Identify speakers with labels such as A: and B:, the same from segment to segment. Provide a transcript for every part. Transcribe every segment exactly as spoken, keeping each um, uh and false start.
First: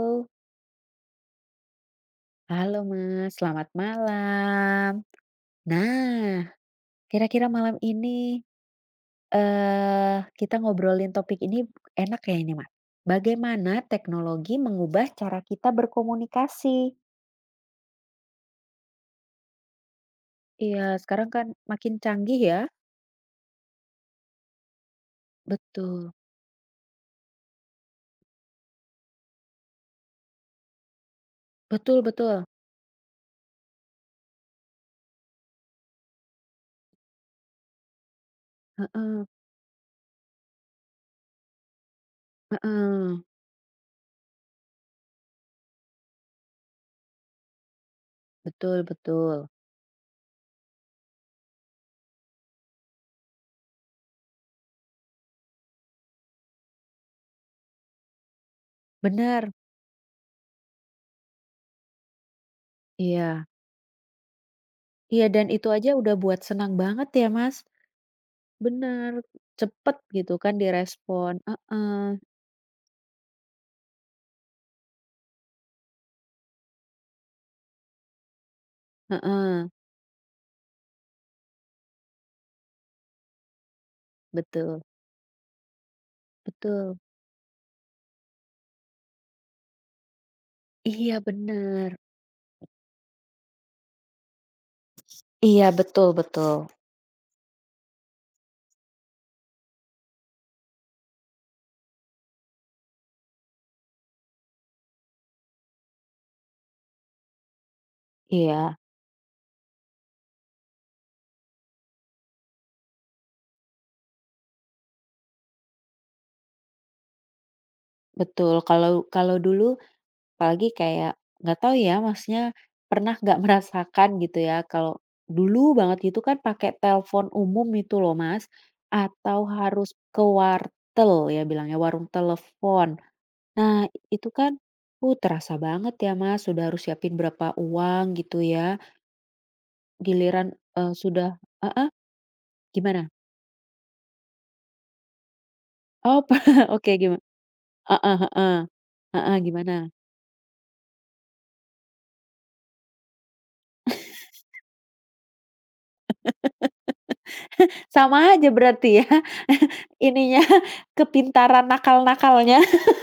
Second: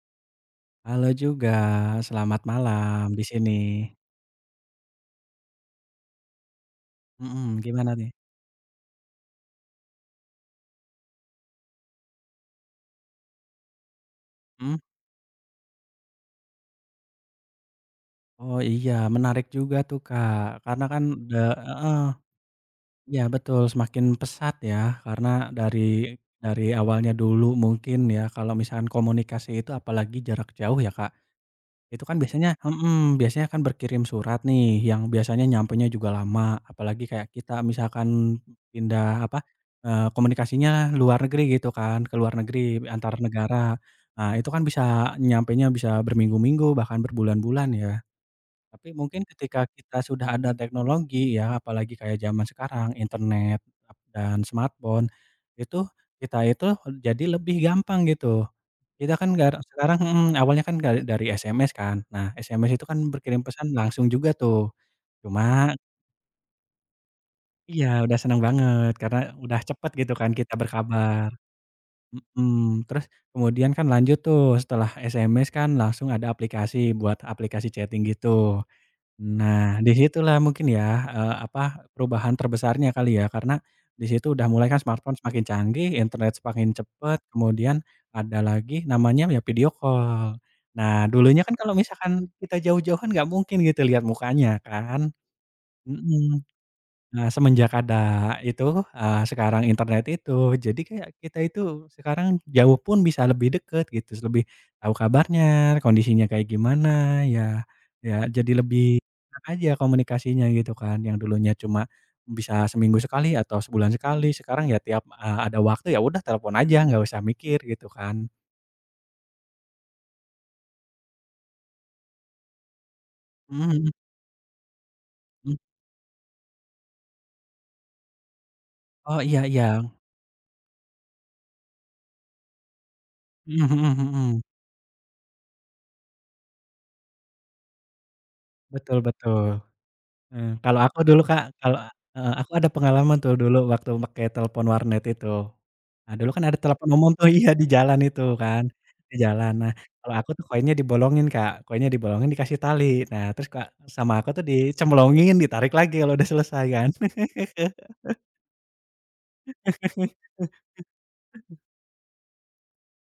A: Halo.
B: Halo juga, selamat
A: Halo
B: malam di
A: Mas,
B: sini.
A: selamat malam. Nah, kira-kira
B: Mhm,
A: malam
B: gimana nih?
A: ini, eee, kita ngobrolin topik ini enak ya ini, Mas? Bagaimana teknologi
B: Mhm?
A: mengubah cara kita berkomunikasi?
B: Oh iya, menarik juga tuh, Kak,
A: Iya,
B: karena kan
A: sekarang
B: da
A: kan makin
B: heeh,
A: canggih ya.
B: iya betul, semakin pesat ya, karena
A: Betul,
B: dari dari awalnya dulu mungkin ya, kalau misalkan komunikasi itu apalagi jarak jauh ya, Kak,
A: betul
B: itu kan
A: betul.
B: biasanya mhm, biasanya kan berkirim surat nih, yang biasanya nyampenya juga lama, apalagi kayak kita misalkan
A: Heeh
B: pindah apa, eee, komunikasinya luar negeri gitu kan, ke luar negeri,
A: heeh.
B: antar negara. Nah, itu kan bisa nyampenya bisa berminggu-minggu, bahkan berbulan-bulan ya.
A: Betul
B: Tapi mungkin
A: betul.
B: ketika kita sudah ada teknologi ya, apalagi kayak zaman sekarang, internet, dan smartphone, itu kita itu jadi lebih gampang gitu. Kita kan
A: Benar.
B: nggak sekarang mhm, awalnya kan dari dari S M S kan. Nah, S M S itu kan berkirim
A: Iya.
B: pesan langsung juga tuh.
A: Iya, dan itu
B: Cuma
A: aja udah buat senang banget ya, Mas.
B: iya, udah seneng banget
A: Benar,
B: karena udah cepet
A: cepet
B: gitu kan
A: gitu kan
B: kita berkabar,
A: direspon. Heeh,
B: mhm. Terus kemudian kan lanjut tuh setelah S M S kan langsung ada aplikasi buat aplikasi chatting gitu.
A: heeh.
B: Nah, di situlah mungkin ya, eee, apa, perubahan terbesarnya kali ya, karena di situ udah mulai kan
A: Betul
B: smartphone semakin canggih, internet semakin
A: betul.
B: cepet, kemudian ada lagi namanya ya video call. Nah,
A: Iya,
B: dulunya kan kalau
A: benar.
B: misalkan kita jauh-jauhan nggak mungkin gitu lihat mukanya kan,
A: Iya, betul
B: mhm.
A: betul.
B: Nah, semenjak ada itu, eee, sekarang internet itu, jadi kayak kita itu sekarang jauh pun bisa lebih deket gitu, lebih tahu kabarnya, kondisinya kayak gimana, ya ya jadi
A: Iya,
B: lebih enak aja komunikasinya gitu kan. Yang dulunya cuma bisa seminggu sekali atau sebulan sekali, sekarang ya tiap, eee, ada waktu ya udah telepon aja, nggak usah mikir gitu kan.
A: betul. Kalau kalau dulu, apalagi kayak, nggak tahu ya Masnya pernah nggak
B: Mhm mhm
A: merasakan gitu ya, kalau
B: mhm.
A: dulu banget itu kan pakai telepon umum itu loh Mas,
B: Oh, iya
A: atau
B: iya.
A: harus ke wartel, ya bilangnya warung telepon.
B: Mhm
A: Nah
B: mhm
A: itu
B: mhm.
A: kan, uh, terasa banget ya Mas, sudah harus siapin berapa uang gitu ya
B: Betul betul.
A: giliran,
B: Eee, kalau
A: eee,
B: aku dulu,
A: sudah
B: Kak,
A: ah
B: kalau
A: ah,
B: heeh, aku ada
A: gimana?
B: pengalaman tuh dulu waktu pakai telepon warnet itu. Nah,
A: Oh
B: dulu kan ada telepon
A: oke,
B: umum
A: gimana?
B: tuh iya, di jalan
A: Heeh
B: itu
A: heeh
B: kan, di
A: heeh,
B: jalan. Nah,
A: gimana?
B: kalau aku tuh koinnya dibolongin, Kak, koinnya dibolongin dikasih tali. Nah, terus Kak, sama aku tuh dicemplungin, ditarik lagi kalau udah selesai kan.
A: Sama aja berarti ya. Ininya kepintaran nakal-nakalnya.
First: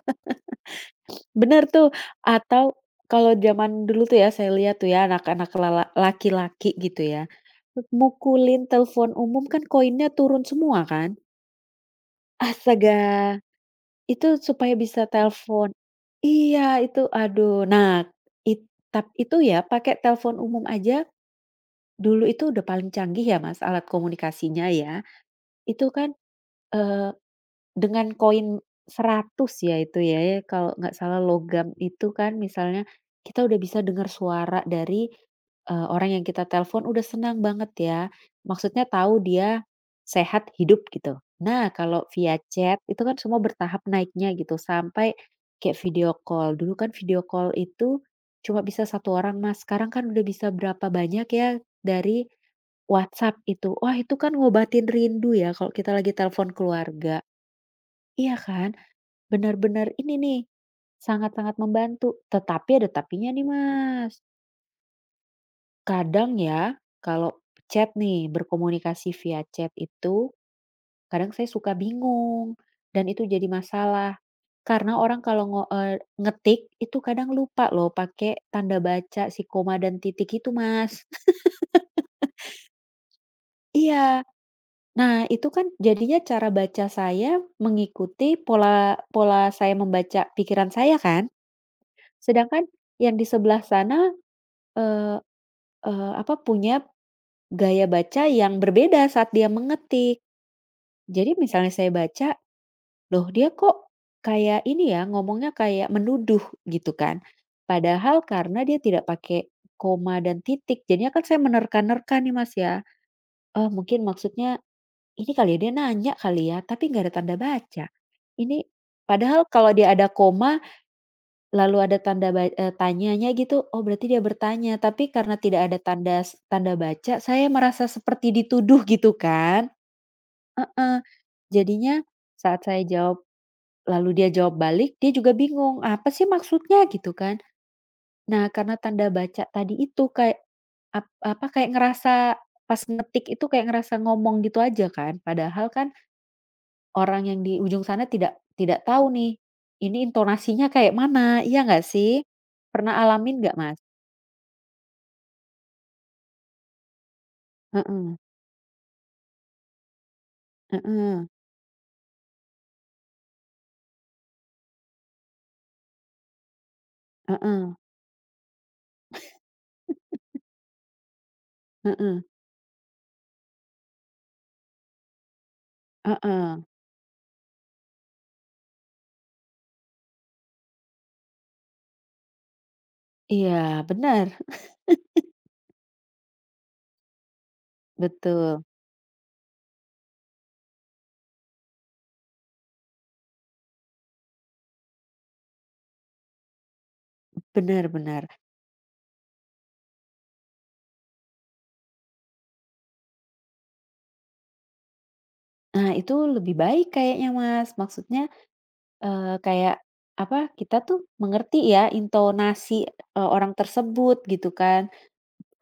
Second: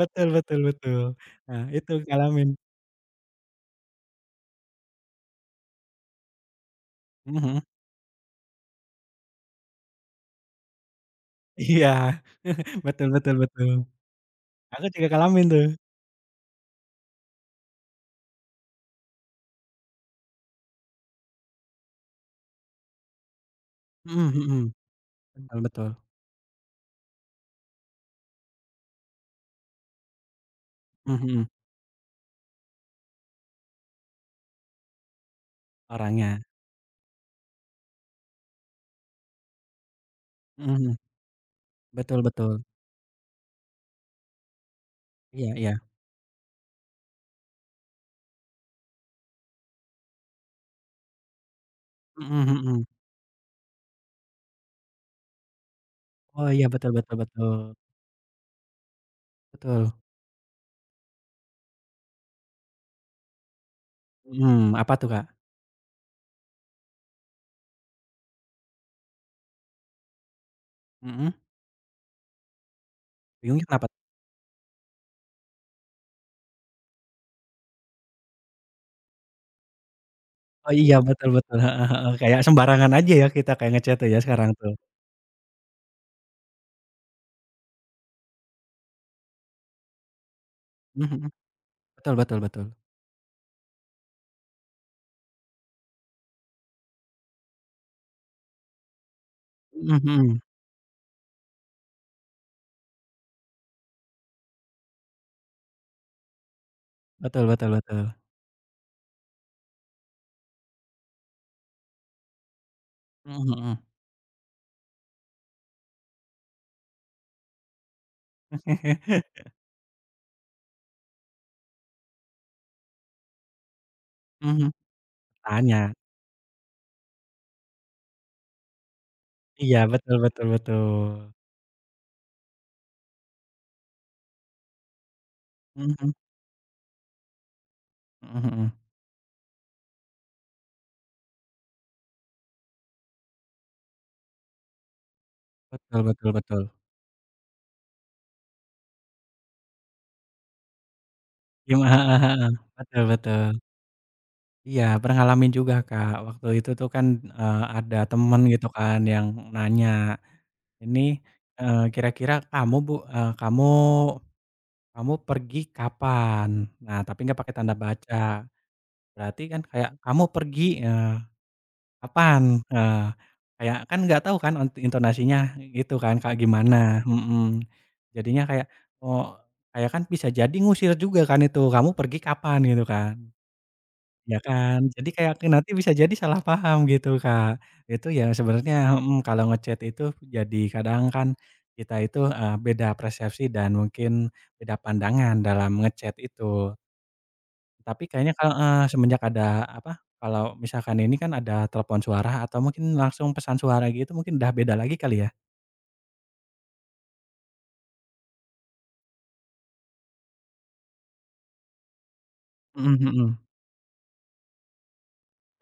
B: Betul betul betul.
A: Bener
B: Nah,
A: tuh.
B: itu ngalamin.
A: Atau kalau zaman dulu tuh ya, saya lihat tuh ya anak-anak lala laki-laki gitu ya,
B: Mhm mhm.
A: mukulin telepon umum kan koinnya turun semua kan.
B: Iya,
A: Astaga,
B: betul betul betul.
A: itu supaya
B: Aku
A: bisa
B: juga ngalamin tuh.
A: telepon. Iya itu, aduh. Nah, it tap itu ya pakai telepon umum aja, dulu itu udah paling canggih ya Mas alat
B: Mhm mhm.
A: komunikasinya ya,
B: Betul
A: itu
B: betul.
A: kan, eh, dengan koin seratus ya itu ya, ya, kalau nggak salah
B: Mhm mhm.
A: logam itu kan, misalnya kita udah bisa dengar suara dari, eee, orang yang
B: Orangnya.
A: kita telepon udah senang banget ya, maksudnya tahu dia sehat,
B: Mhm
A: hidup
B: mhm.
A: gitu. Nah, kalau
B: Betul
A: via
B: betul.
A: chat itu kan semua bertahap naiknya gitu sampai
B: Iya iya.
A: kayak video call. Dulu kan video call itu cuma bisa satu orang Mas, sekarang kan udah bisa berapa banyak ya dari
B: Mhm mhm.
A: WhatsApp itu. Wah, itu kan ngobatin rindu ya kalau kita lagi
B: Oh
A: telepon
B: iya, betul betul
A: keluarga.
B: betul.
A: Iya kan? Benar-benar
B: Betul.
A: ini nih, sangat-sangat membantu. Tetapi ada tapinya nih Mas,
B: Mhm, apa tuh, Kak?
A: kadang ya kalau chat nih, berkomunikasi via chat itu kadang
B: Mhm,
A: saya suka bingung dan itu jadi
B: bingungnya kenapa?
A: masalah. Karena orang kalau ngo eee, ngetik itu kadang lupa loh pakai tanda baca, si koma dan titik itu
B: Oh iya,
A: Mas.
B: betul betul, heeh heeh, kayak sembarangan aja ya kita kayak
A: Iya.
B: nge-chat tuh ya sekarang tuh.
A: Nah itu kan jadinya cara baca saya mengikuti pola pola saya membaca pikiran saya
B: Mhm
A: kan?
B: mhm, betul betul
A: Sedangkan
B: betul.
A: yang di sebelah sana, eee eee, apa, punya gaya baca yang berbeda saat dia
B: Mhm
A: mengetik.
B: mhm,
A: Jadi misalnya saya baca, "Loh, dia kok kayak ini ya, ngomongnya kayak menuduh," gitu kan.
B: betul betul betul.
A: Padahal karena dia tidak pakai koma dan titik, jadinya kan saya menerka-nerka nih, Mas, ya.
B: Mhm mhm.
A: Oh,
B: Mhm,
A: mungkin maksudnya ini kali ya, dia nanya kali ya, tapi nggak ada tanda baca. Ini, padahal kalau dia ada koma, lalu ada tanda ba eee, tanyanya gitu, oh berarti dia bertanya, tapi karena tidak ada
B: tanya.
A: tanda s tanda baca, saya merasa seperti dituduh gitu kan.
B: Iya, betul betul betul.
A: Heeh, jadinya saat saya jawab, lalu dia jawab balik, dia juga bingung,
B: Mhm
A: "Apa
B: mhm,
A: sih maksudnya?" Gitu kan.
B: mhm
A: Nah,
B: mhm.
A: karena tanda baca tadi itu kayak ap apa, kayak ngerasa pas ngetik itu kayak ngerasa ngomong gitu aja kan, padahal kan
B: Betul betul betul.
A: orang yang di ujung sana tidak tidak tahu nih, ini intonasinya kayak mana, iya nggak
B: Gima heeh
A: sih?
B: heeh,
A: Pernah
B: betul
A: alamin
B: betul.
A: nggak, Mas?
B: Iya, pernah ngalamin juga, Kak. Waktu itu tuh kan, eee, ada
A: Heeh.
B: temen gitu kan yang nanya ini,
A: Heeh
B: eee, kira-kira kamu bu eee, kamu kamu pergi kapan? Nah, tapi nggak pakai
A: heeh
B: tanda baca. Berarti kan kayak kamu pergi, eee,
A: heeh
B: kapan? Eee, kayak kan nggak tahu kan ent intonasinya gitu kan kayak
A: heeh.
B: gimana, mhm. Jadinya kayak, oh, kayak kan bisa jadi ngusir juga kan itu, kamu pergi kapan gitu kan.
A: Iya, benar,
B: Ya kan, jadi kayak nanti bisa jadi salah paham gitu, Kak. Itu yang
A: betul,
B: sebenarnya mhm, kalau ngechat itu jadi kadang kan kita itu, eee, beda persepsi dan mungkin beda pandangan dalam ngechat itu.
A: benar
B: Tapi kayaknya
A: benar.
B: kalau heeh, semenjak ada apa, kalau misalkan ini kan ada telepon suara atau mungkin langsung pesan suara gitu mungkin udah beda lagi kali ya?
A: Nah, itu lebih baik kayaknya Mas, maksudnya, eee, kayak apa, kita tuh mengerti ya intonasi,
B: Mhm
A: eee,
B: mhm.
A: orang tersebut gitu kan.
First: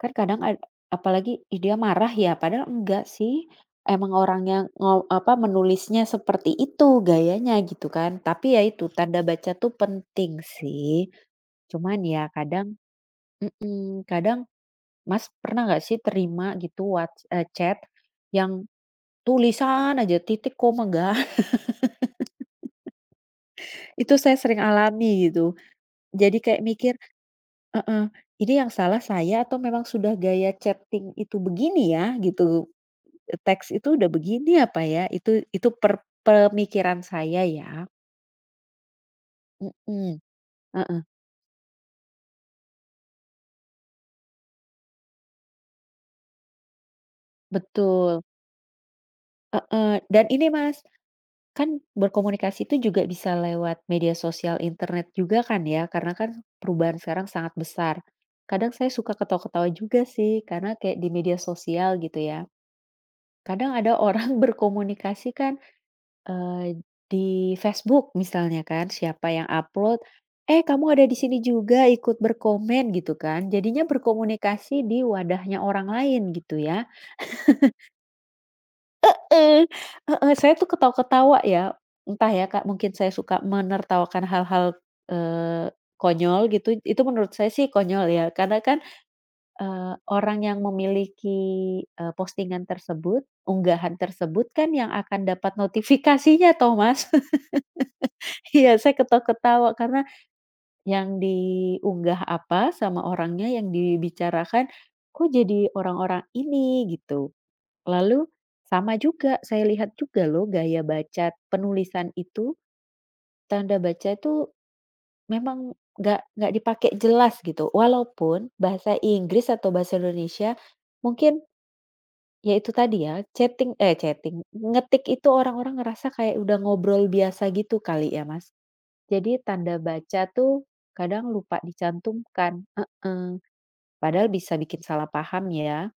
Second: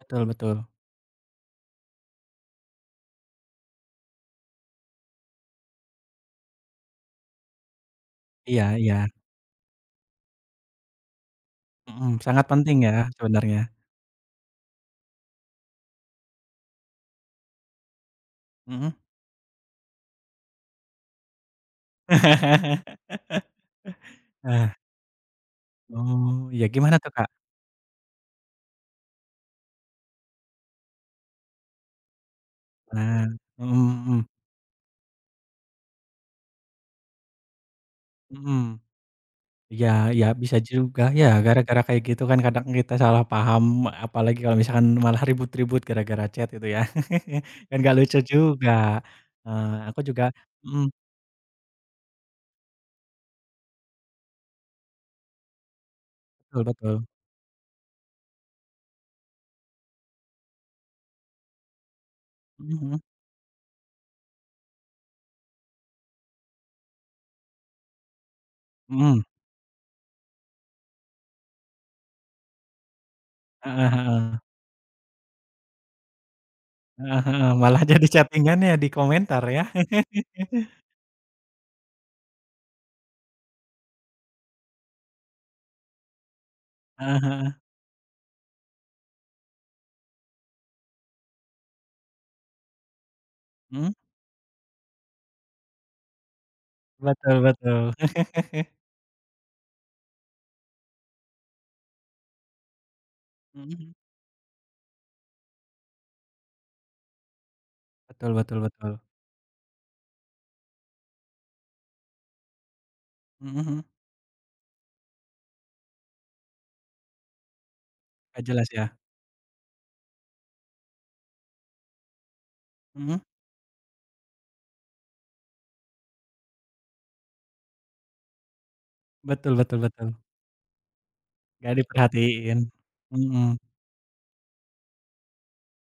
A: Kan kadang ad
B: betul.
A: apalagi, "Ih dia marah ya?" Padahal enggak sih, emang orangnya ngo apa, menulisnya seperti itu gayanya gitu kan. Tapi ya
B: Iya
A: itu,
B: iya.
A: tanda baca tuh penting sih, cuman
B: Mhm,
A: ya
B: sangat
A: kadang,
B: penting ya sebenarnya.
A: mhm, kadang Mas, pernah nggak sih terima gitu whats eee, chat yang
B: Mhm.
A: tulisan aja titik, koma, nggak. Itu saya sering
B: Nah,
A: alami gitu. Jadi
B: oh,
A: kayak
B: ya
A: mikir,
B: gimana tuh, Kak?
A: heeh, ini yang salah saya atau memang sudah gaya chatting itu begini ya gitu,
B: Nah,
A: teks itu udah
B: mhm mhm
A: begini apa ya? Itu itu per pemikiran saya ya.
B: mhm. Iya
A: Mhm,
B: iya bisa
A: heeh,
B: juga ya, gara-gara kayak gitu kan kadang kita salah paham, apalagi kalau misalkan malah ribut-ribut gara-gara chat gitu ya. Kan nggak lucu
A: betul,
B: juga. Eee, aku
A: heeh,
B: juga
A: dan ini Mas,
B: mhm,
A: kan berkomunikasi itu juga bisa lewat media sosial, internet juga kan ya, karena kan
B: betul betul.
A: perubahan sekarang sangat besar. Kadang saya suka ketawa-ketawa juga sih, karena kayak di media sosial gitu ya.
B: Mhm
A: Kadang ada orang berkomunikasi kan, eee, di Facebook misalnya kan,
B: mhm mhm.
A: siapa yang upload, "Eh, kamu ada di sini juga ikut berkomen," gitu kan. Jadinya
B: Heeh heeh.
A: berkomunikasi di wadahnya orang lain gitu ya.
B: Heeh heeh, malah jadi chatting-an ya di komentar ya.
A: Eee, heeh, saya tuh ketawa-ketawa ya, entah ya Kak, mungkin saya suka menertawakan hal-hal, eee, konyol gitu, itu
B: Heeh
A: menurut saya
B: heeh.
A: sih konyol ya, karena kan, eee, orang yang memiliki, eee, postingan tersebut,
B: Mhm,
A: unggahan tersebut kan yang akan dapat notifikasinya toh Mas.
B: betul betul.
A: Iya, saya ketawa-ketawa karena yang diunggah apa sama orangnya,
B: Mhm
A: yang
B: mhm.
A: dibicarakan, kok jadi orang-orang ini gitu. Lalu
B: Betul betul betul.
A: sama juga, saya lihat juga loh gaya baca penulisan itu,
B: Mhm
A: tanda
B: mhm.
A: baca itu memang nggak nggak dipakai jelas gitu.
B: Nggak
A: Walaupun
B: jelas ya.
A: bahasa Inggris atau bahasa Indonesia, mungkin ya itu tadi ya,
B: Mhm,
A: chatting eh chatting, ngetik itu orang-orang ngerasa kayak udah ngobrol biasa gitu kali ya, Mas. Jadi
B: betul
A: tanda
B: betul betul.
A: baca tuh kadang lupa
B: Nggak
A: dicantumkan,
B: diperhatiin,
A: heeh.
B: mhm.
A: Padahal bisa bikin salah paham ya.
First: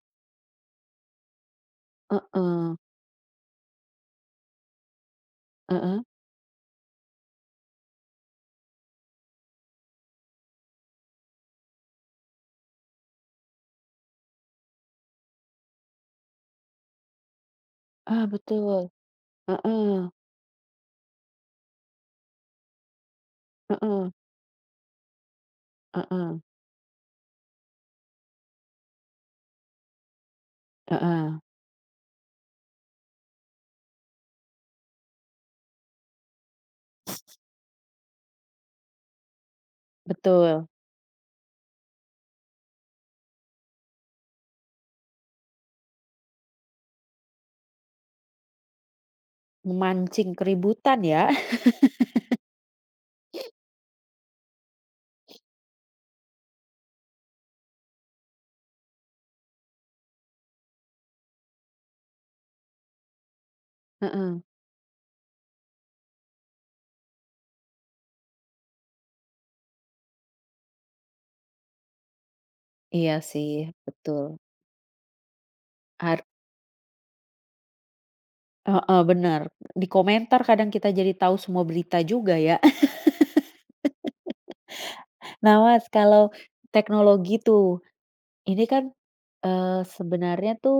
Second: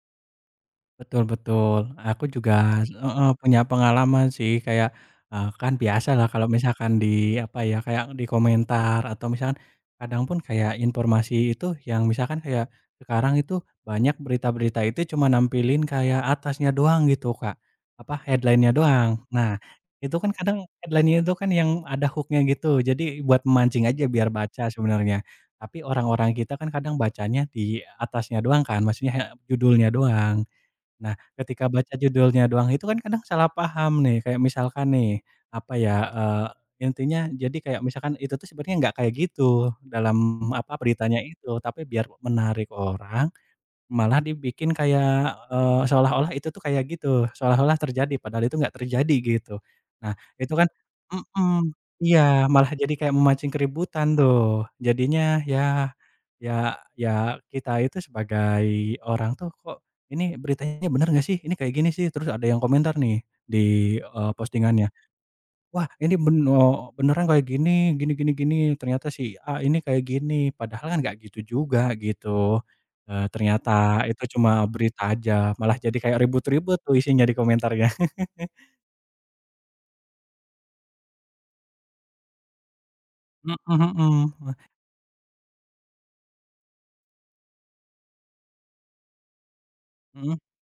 B: Betul betul. Aku
A: Heeh,
B: juga heeh, punya pengalaman sih kayak, eee, kan
A: heeh.
B: biasalah kalau misalkan di apa ya, kayak di komentar atau misalkan kadang pun kayak informasi itu yang misalkan kayak sekarang itu banyak berita-berita itu cuma nampilin kayak atasnya doang gitu, Kak, apa,
A: Ah,
B: headline-nya
A: betul,
B: doang. Nah,
A: heeh,
B: itu kan kadang headline-nya itu kan yang ada hook-nya gitu, jadi buat memancing aja
A: heeh.
B: biar baca sebenarnya. Tapi orang-orang
A: Heeh
B: kita kan kadang bacanya di atasnya doang kan, maksudnya he judulnya doang. Nah,
A: heeh,
B: ketika baca judulnya doang itu kan kadang salah paham nih, kayak misalkan nih, apa ya, eee, intinya jadi kayak misalkan itu tuh sebenarnya nggak kayak gitu dalam,
A: betul,
B: apa, beritanya itu, tapi biar menarik orang malah dibikin kayak, eee, seolah-olah itu tuh kayak gitu, seolah-olah terjadi padahal itu nggak terjadi gitu. Nah
A: memancing
B: itu kan
A: keributan ya.
B: mhm, iya malah jadi kayak memancing keributan tuh. Jadinya ya ya ya kita itu sebagai orang tuh kok, "Ini beritanya bener nggak sih? Ini kayak gini sih." Terus ada yang komentar nih di, eee,
A: Heeh,
B: postingannya. Wah ini ben eee, beneran kayak gini gini gini gini, ternyata si A ini kayak gini, padahal kan nggak gitu juga gitu.
A: iya
B: Eee,
A: sih
B: ternyata
A: betul,
B: itu cuma berita aja, malah jadi kayak
A: har
B: ribut-ribut tuh isinya di komentarnya.
A: heeh, benar, di komentar kadang kita jadi tahu semua berita juga ya.
B: Mhm mhm,
A: Nah, Mas, kalau teknologi tuh, ini kan, eee,
B: mhm,
A: sebenarnya tuh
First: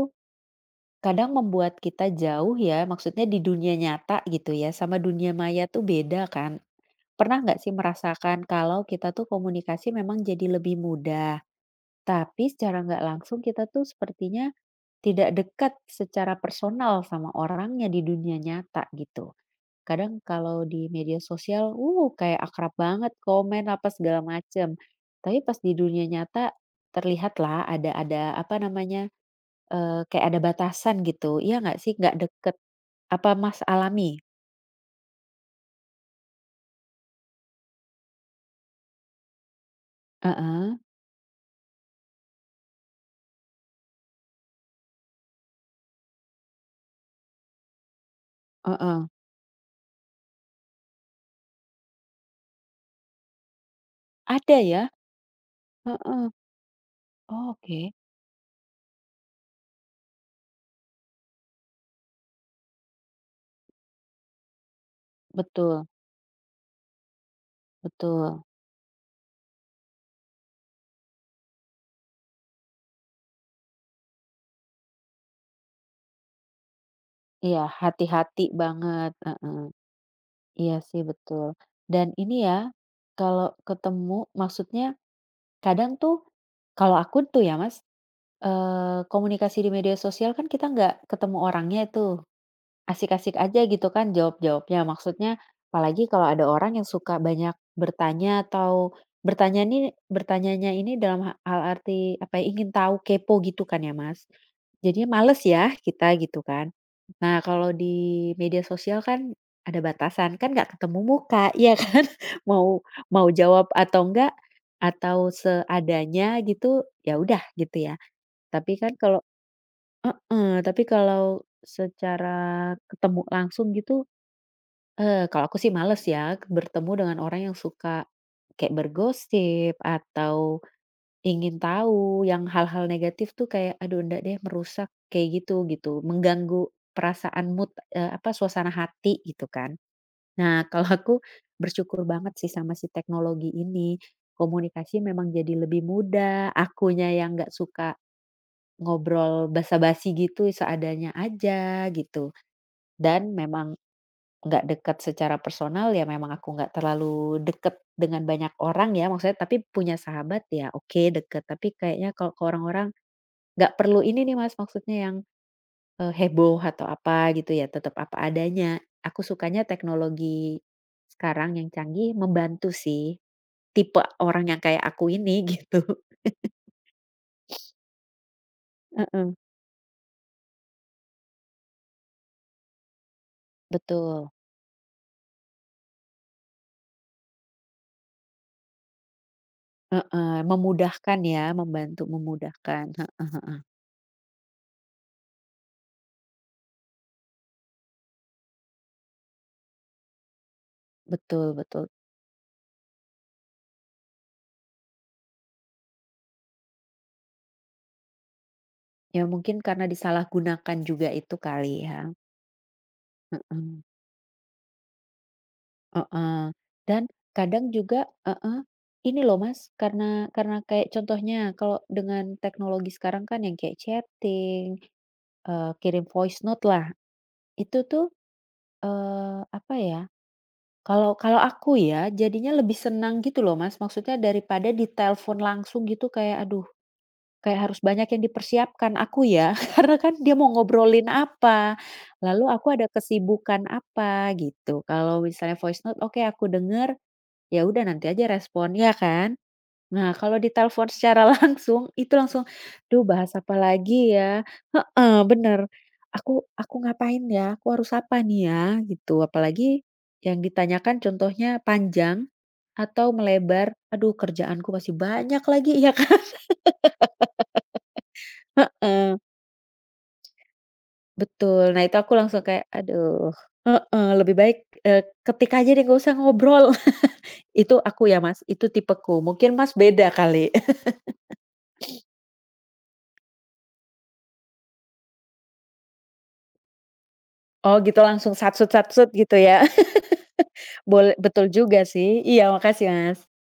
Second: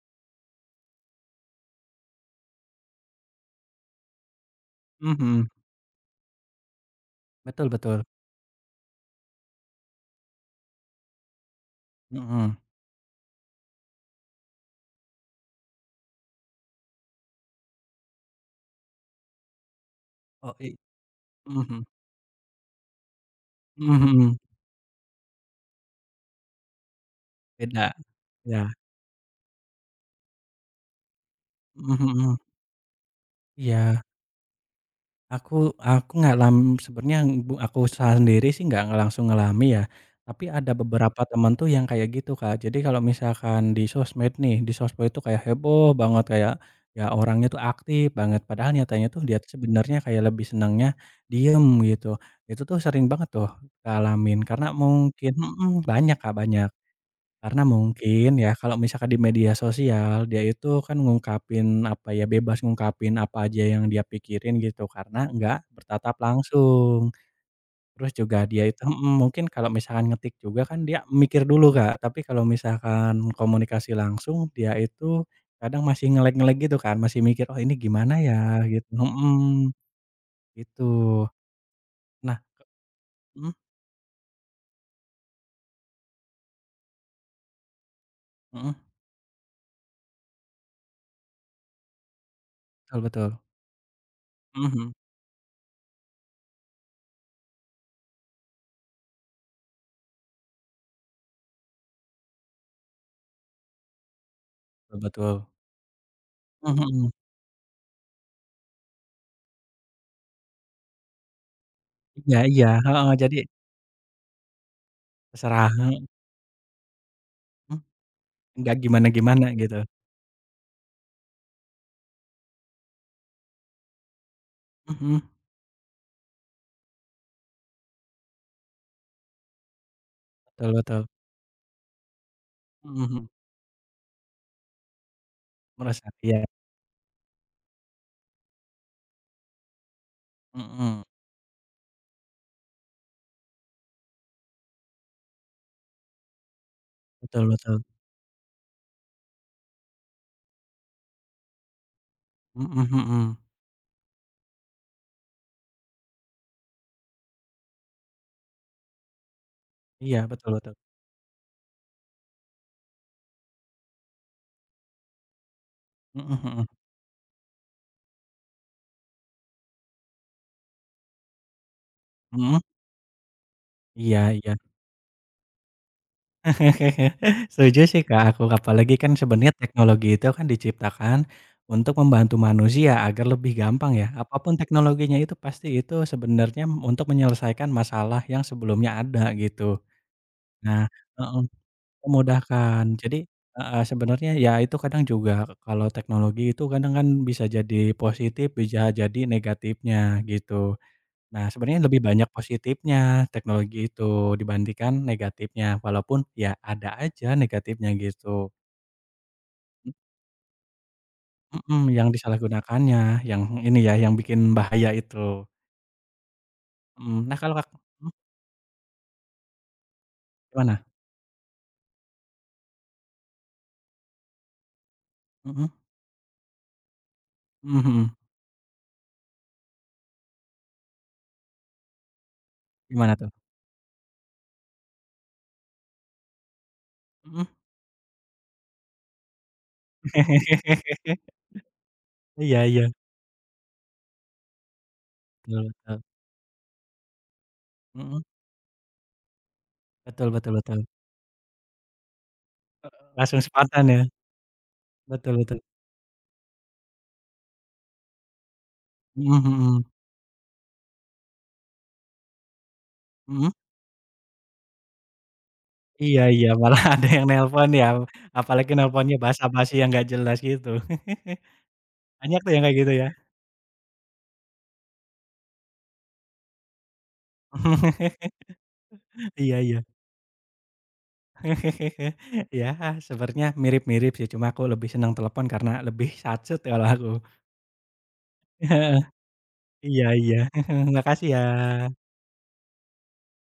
A: kadang membuat kita jauh ya, maksudnya di dunia nyata gitu ya, sama
B: mhm
A: dunia
B: mhm,
A: maya tuh beda kan. Pernah nggak
B: betul
A: sih
B: betul,
A: merasakan kalau kita tuh komunikasi memang jadi lebih mudah, tapi
B: mhm.
A: secara nggak langsung kita tuh sepertinya tidak dekat secara personal sama orangnya di dunia nyata gitu. Kadang
B: Oh
A: kalau
B: i
A: di media sosial,
B: mhm
A: uh, kayak akrab banget, komen apa
B: mhm, mhm
A: segala
B: mhm,
A: macem. Tapi pas di dunia nyata terlihatlah
B: beda,
A: ada ada apa
B: ya.
A: namanya, eee, kayak ada batasan gitu, iya nggak sih?
B: Mhm
A: Nggak
B: mhm,
A: deket. Apa Mas
B: iya.
A: alami?
B: Aku aku nggak lam sebenarnya bu aku sendiri sih nggak langsung ngalami ya, tapi ada
A: Heeh,
B: beberapa teman tuh yang kayak gitu, Kak. Jadi kalau misalkan di sosmed nih, di sosmed itu kayak heboh banget, kayak, ya orangnya tuh aktif banget, padahal
A: heeh.
B: nyatanya tuh dia tuh sebenarnya kayak lebih senangnya diem gitu. Itu tuh sering banget tuh ngalamin
A: Ada
B: karena
A: ya?
B: mungkin mhm, banyak,
A: Heeh.
B: Kak, banyak.
A: Oh,
B: Karena
A: oke.
B: mungkin ya, kalau misalkan di media sosial, dia itu kan ngungkapin, apa ya, bebas ngungkapin apa aja yang dia pikirin gitu, karena nggak
A: Betul
B: bertatap langsung. Terus
A: betul.
B: juga dia itu mhm, mungkin kalau misalkan ngetik juga kan dia mikir dulu, Kak. Tapi kalau misalkan komunikasi langsung, dia itu kadang masih nge lag gitu kan, masih mikir, "Oh,
A: Iya,
B: ini gimana
A: hati-hati
B: ya?" Gitu
A: banget, heeh.
B: mhm,
A: Iya sih
B: gitu.
A: betul. Dan
B: Nah,
A: ini ya, kalau
B: mhm
A: ketemu, maksudnya kadang tuh, kalau aku tuh ya Mas,
B: mhm,
A: eee, komunikasi di media sosial kan kita nggak ketemu orangnya itu.
B: betul betul.
A: Asik-asik aja gitu kan
B: Mhm
A: jawab-jawabnya.
B: mhm,
A: Maksudnya, apalagi kalau ada orang yang suka banyak bertanya atau bertanya nih bertanyanya ini dalam ha hal arti apa ya, ingin tahu, kepo gitu kan ya, Mas.
B: betul
A: Jadinya
B: betul.
A: males ya kita gitu kan.
B: Mhm mhm.
A: Nah, kalau di media sosial kan ada batasan, kan nggak ketemu muka, ya kan?
B: Iya iya,
A: Mau
B: heeh,
A: mau
B: jadi
A: jawab atau enggak, atau
B: terserah,
A: seadanya gitu, ya udah gitu
B: mhm.
A: ya.
B: Nggak
A: Tapi kan kalau
B: gimana-gimana gitu.
A: Heeh, tapi kalau secara ketemu langsung gitu,
B: Mhm,
A: eee, kalau aku sih males ya bertemu dengan orang yang suka kayak bergosip atau
B: betul betul.
A: ingin tahu yang hal-hal
B: Mhm
A: negatif
B: mhm,
A: tuh kayak, "Aduh enggak deh merusak," kayak gitu gitu,
B: merasa iya,
A: mengganggu perasaan mood, eee, apa, suasana hati gitu kan. Nah, kalau
B: mhm,
A: aku bersyukur banget sih sama si teknologi ini, komunikasi memang jadi lebih mudah, akunya yang
B: betul
A: nggak
B: betul.
A: suka ngobrol basa-basi gitu, seadanya aja gitu,
B: Mhm
A: dan
B: mhm.
A: memang nggak dekat secara personal ya, memang aku nggak terlalu deket dengan banyak orang ya, maksudnya tapi punya
B: Iya,
A: sahabat
B: betul
A: ya
B: betul.
A: oke deket, tapi kayaknya kalau ke orang-orang, nggak perlu ini nih Mas, maksudnya yang, eee,
B: Mhm
A: heboh
B: mhm.
A: atau apa gitu ya, tetap apa adanya. Aku sukanya teknologi sekarang yang canggih
B: Mhm?
A: membantu sih, tipe
B: Iya
A: orang
B: iya.
A: yang kayak aku ini gitu.
B: Setuju sih, Kak, aku, apalagi kan
A: Heeh,
B: sebenarnya teknologi itu kan diciptakan untuk membantu manusia agar lebih gampang ya,
A: betul.
B: apapun teknologinya itu pasti itu sebenarnya untuk menyelesaikan masalah yang sebelumnya ada gitu.
A: Heeh,
B: Nah
A: memudahkan
B: heeh.
A: ya, membantu memudahkan,
B: Memudahkan. Jadi
A: heeh,
B: heeh, sebenarnya ya itu kadang juga kalau teknologi itu kadang kan bisa jadi positif, bisa jadi negatifnya gitu. Nah
A: betul
B: sebenarnya
A: betul.
B: lebih banyak positifnya teknologi itu dibandingkan negatifnya, walaupun ya ada aja negatifnya gitu.
A: Ya mungkin karena disalahgunakan juga itu kali
B: Mhm,
A: ya,
B: yang disalahgunakannya, yang ini
A: heeh,
B: ya yang bikin bahaya itu.
A: heeh, dan
B: Mhm, nah kalau
A: kadang
B: Kak
A: juga,
B: mhm,
A: heeh, ini loh Mas, karena karena
B: gimana?
A: kayak contohnya kalau dengan teknologi sekarang kan yang kayak chatting,
B: Mhm,
A: eee, kirim voice note lah,
B: mhm
A: itu tuh,
B: mhm,
A: eee, apa ya, kalau kalau aku ya jadinya lebih
B: gimana
A: senang
B: tuh?
A: gitu loh Mas, maksudnya daripada ditelepon langsung gitu kayak aduh.
B: Mhm.
A: Kayak harus banyak yang dipersiapkan aku ya, karena kan dia mau ngobrolin apa, lalu
B: Iya
A: aku
B: iya,
A: ada kesibukan apa gitu. Kalau misalnya
B: betul
A: voice note
B: betul.
A: oke aku denger, ya udah nanti
B: Mhm,
A: aja respon, ya kan? Nah
B: betul
A: kalau
B: betul betul.
A: ditelepon secara langsung, itu langsung, "Duh bahas
B: Langsung
A: apa
B: spontan ya?
A: lagi ya?" Heeh,
B: Betul betul.
A: bener. Aku aku ngapain ya? Aku harus apa nih ya? Gitu.
B: Mhm mhm.
A: Apalagi yang ditanyakan contohnya panjang atau
B: Mhm?
A: melebar, aduh kerjaanku masih banyak lagi, ya kan?
B: Iya iya, malah ada yang nelpon ya, apalagi nelponnya
A: Heeh.
B: basa-basi yang nggak jelas gitu.
A: Betul. Nah, itu aku
B: Banyak
A: langsung
B: tuh yang
A: kayak,
B: kayak gitu ya?
A: aduh heeh, lebih baik, eee, ketik aja deh, nggak usah ngobrol. Itu aku ya, Mas, itu tipeku. Mungkin
B: Iya
A: Mas
B: iya.
A: beda kali.
B: Ya, sebenarnya mirip-mirip sih, cuma aku lebih senang telepon karena lebih sacet kalau aku.
A: Oh gitu langsung
B: Heeh.
A: satsut-satsut gitu ya.
B: Iya iya.
A: Boleh
B: Makasih ya.
A: betul juga sih. Iya, makasih, Mas.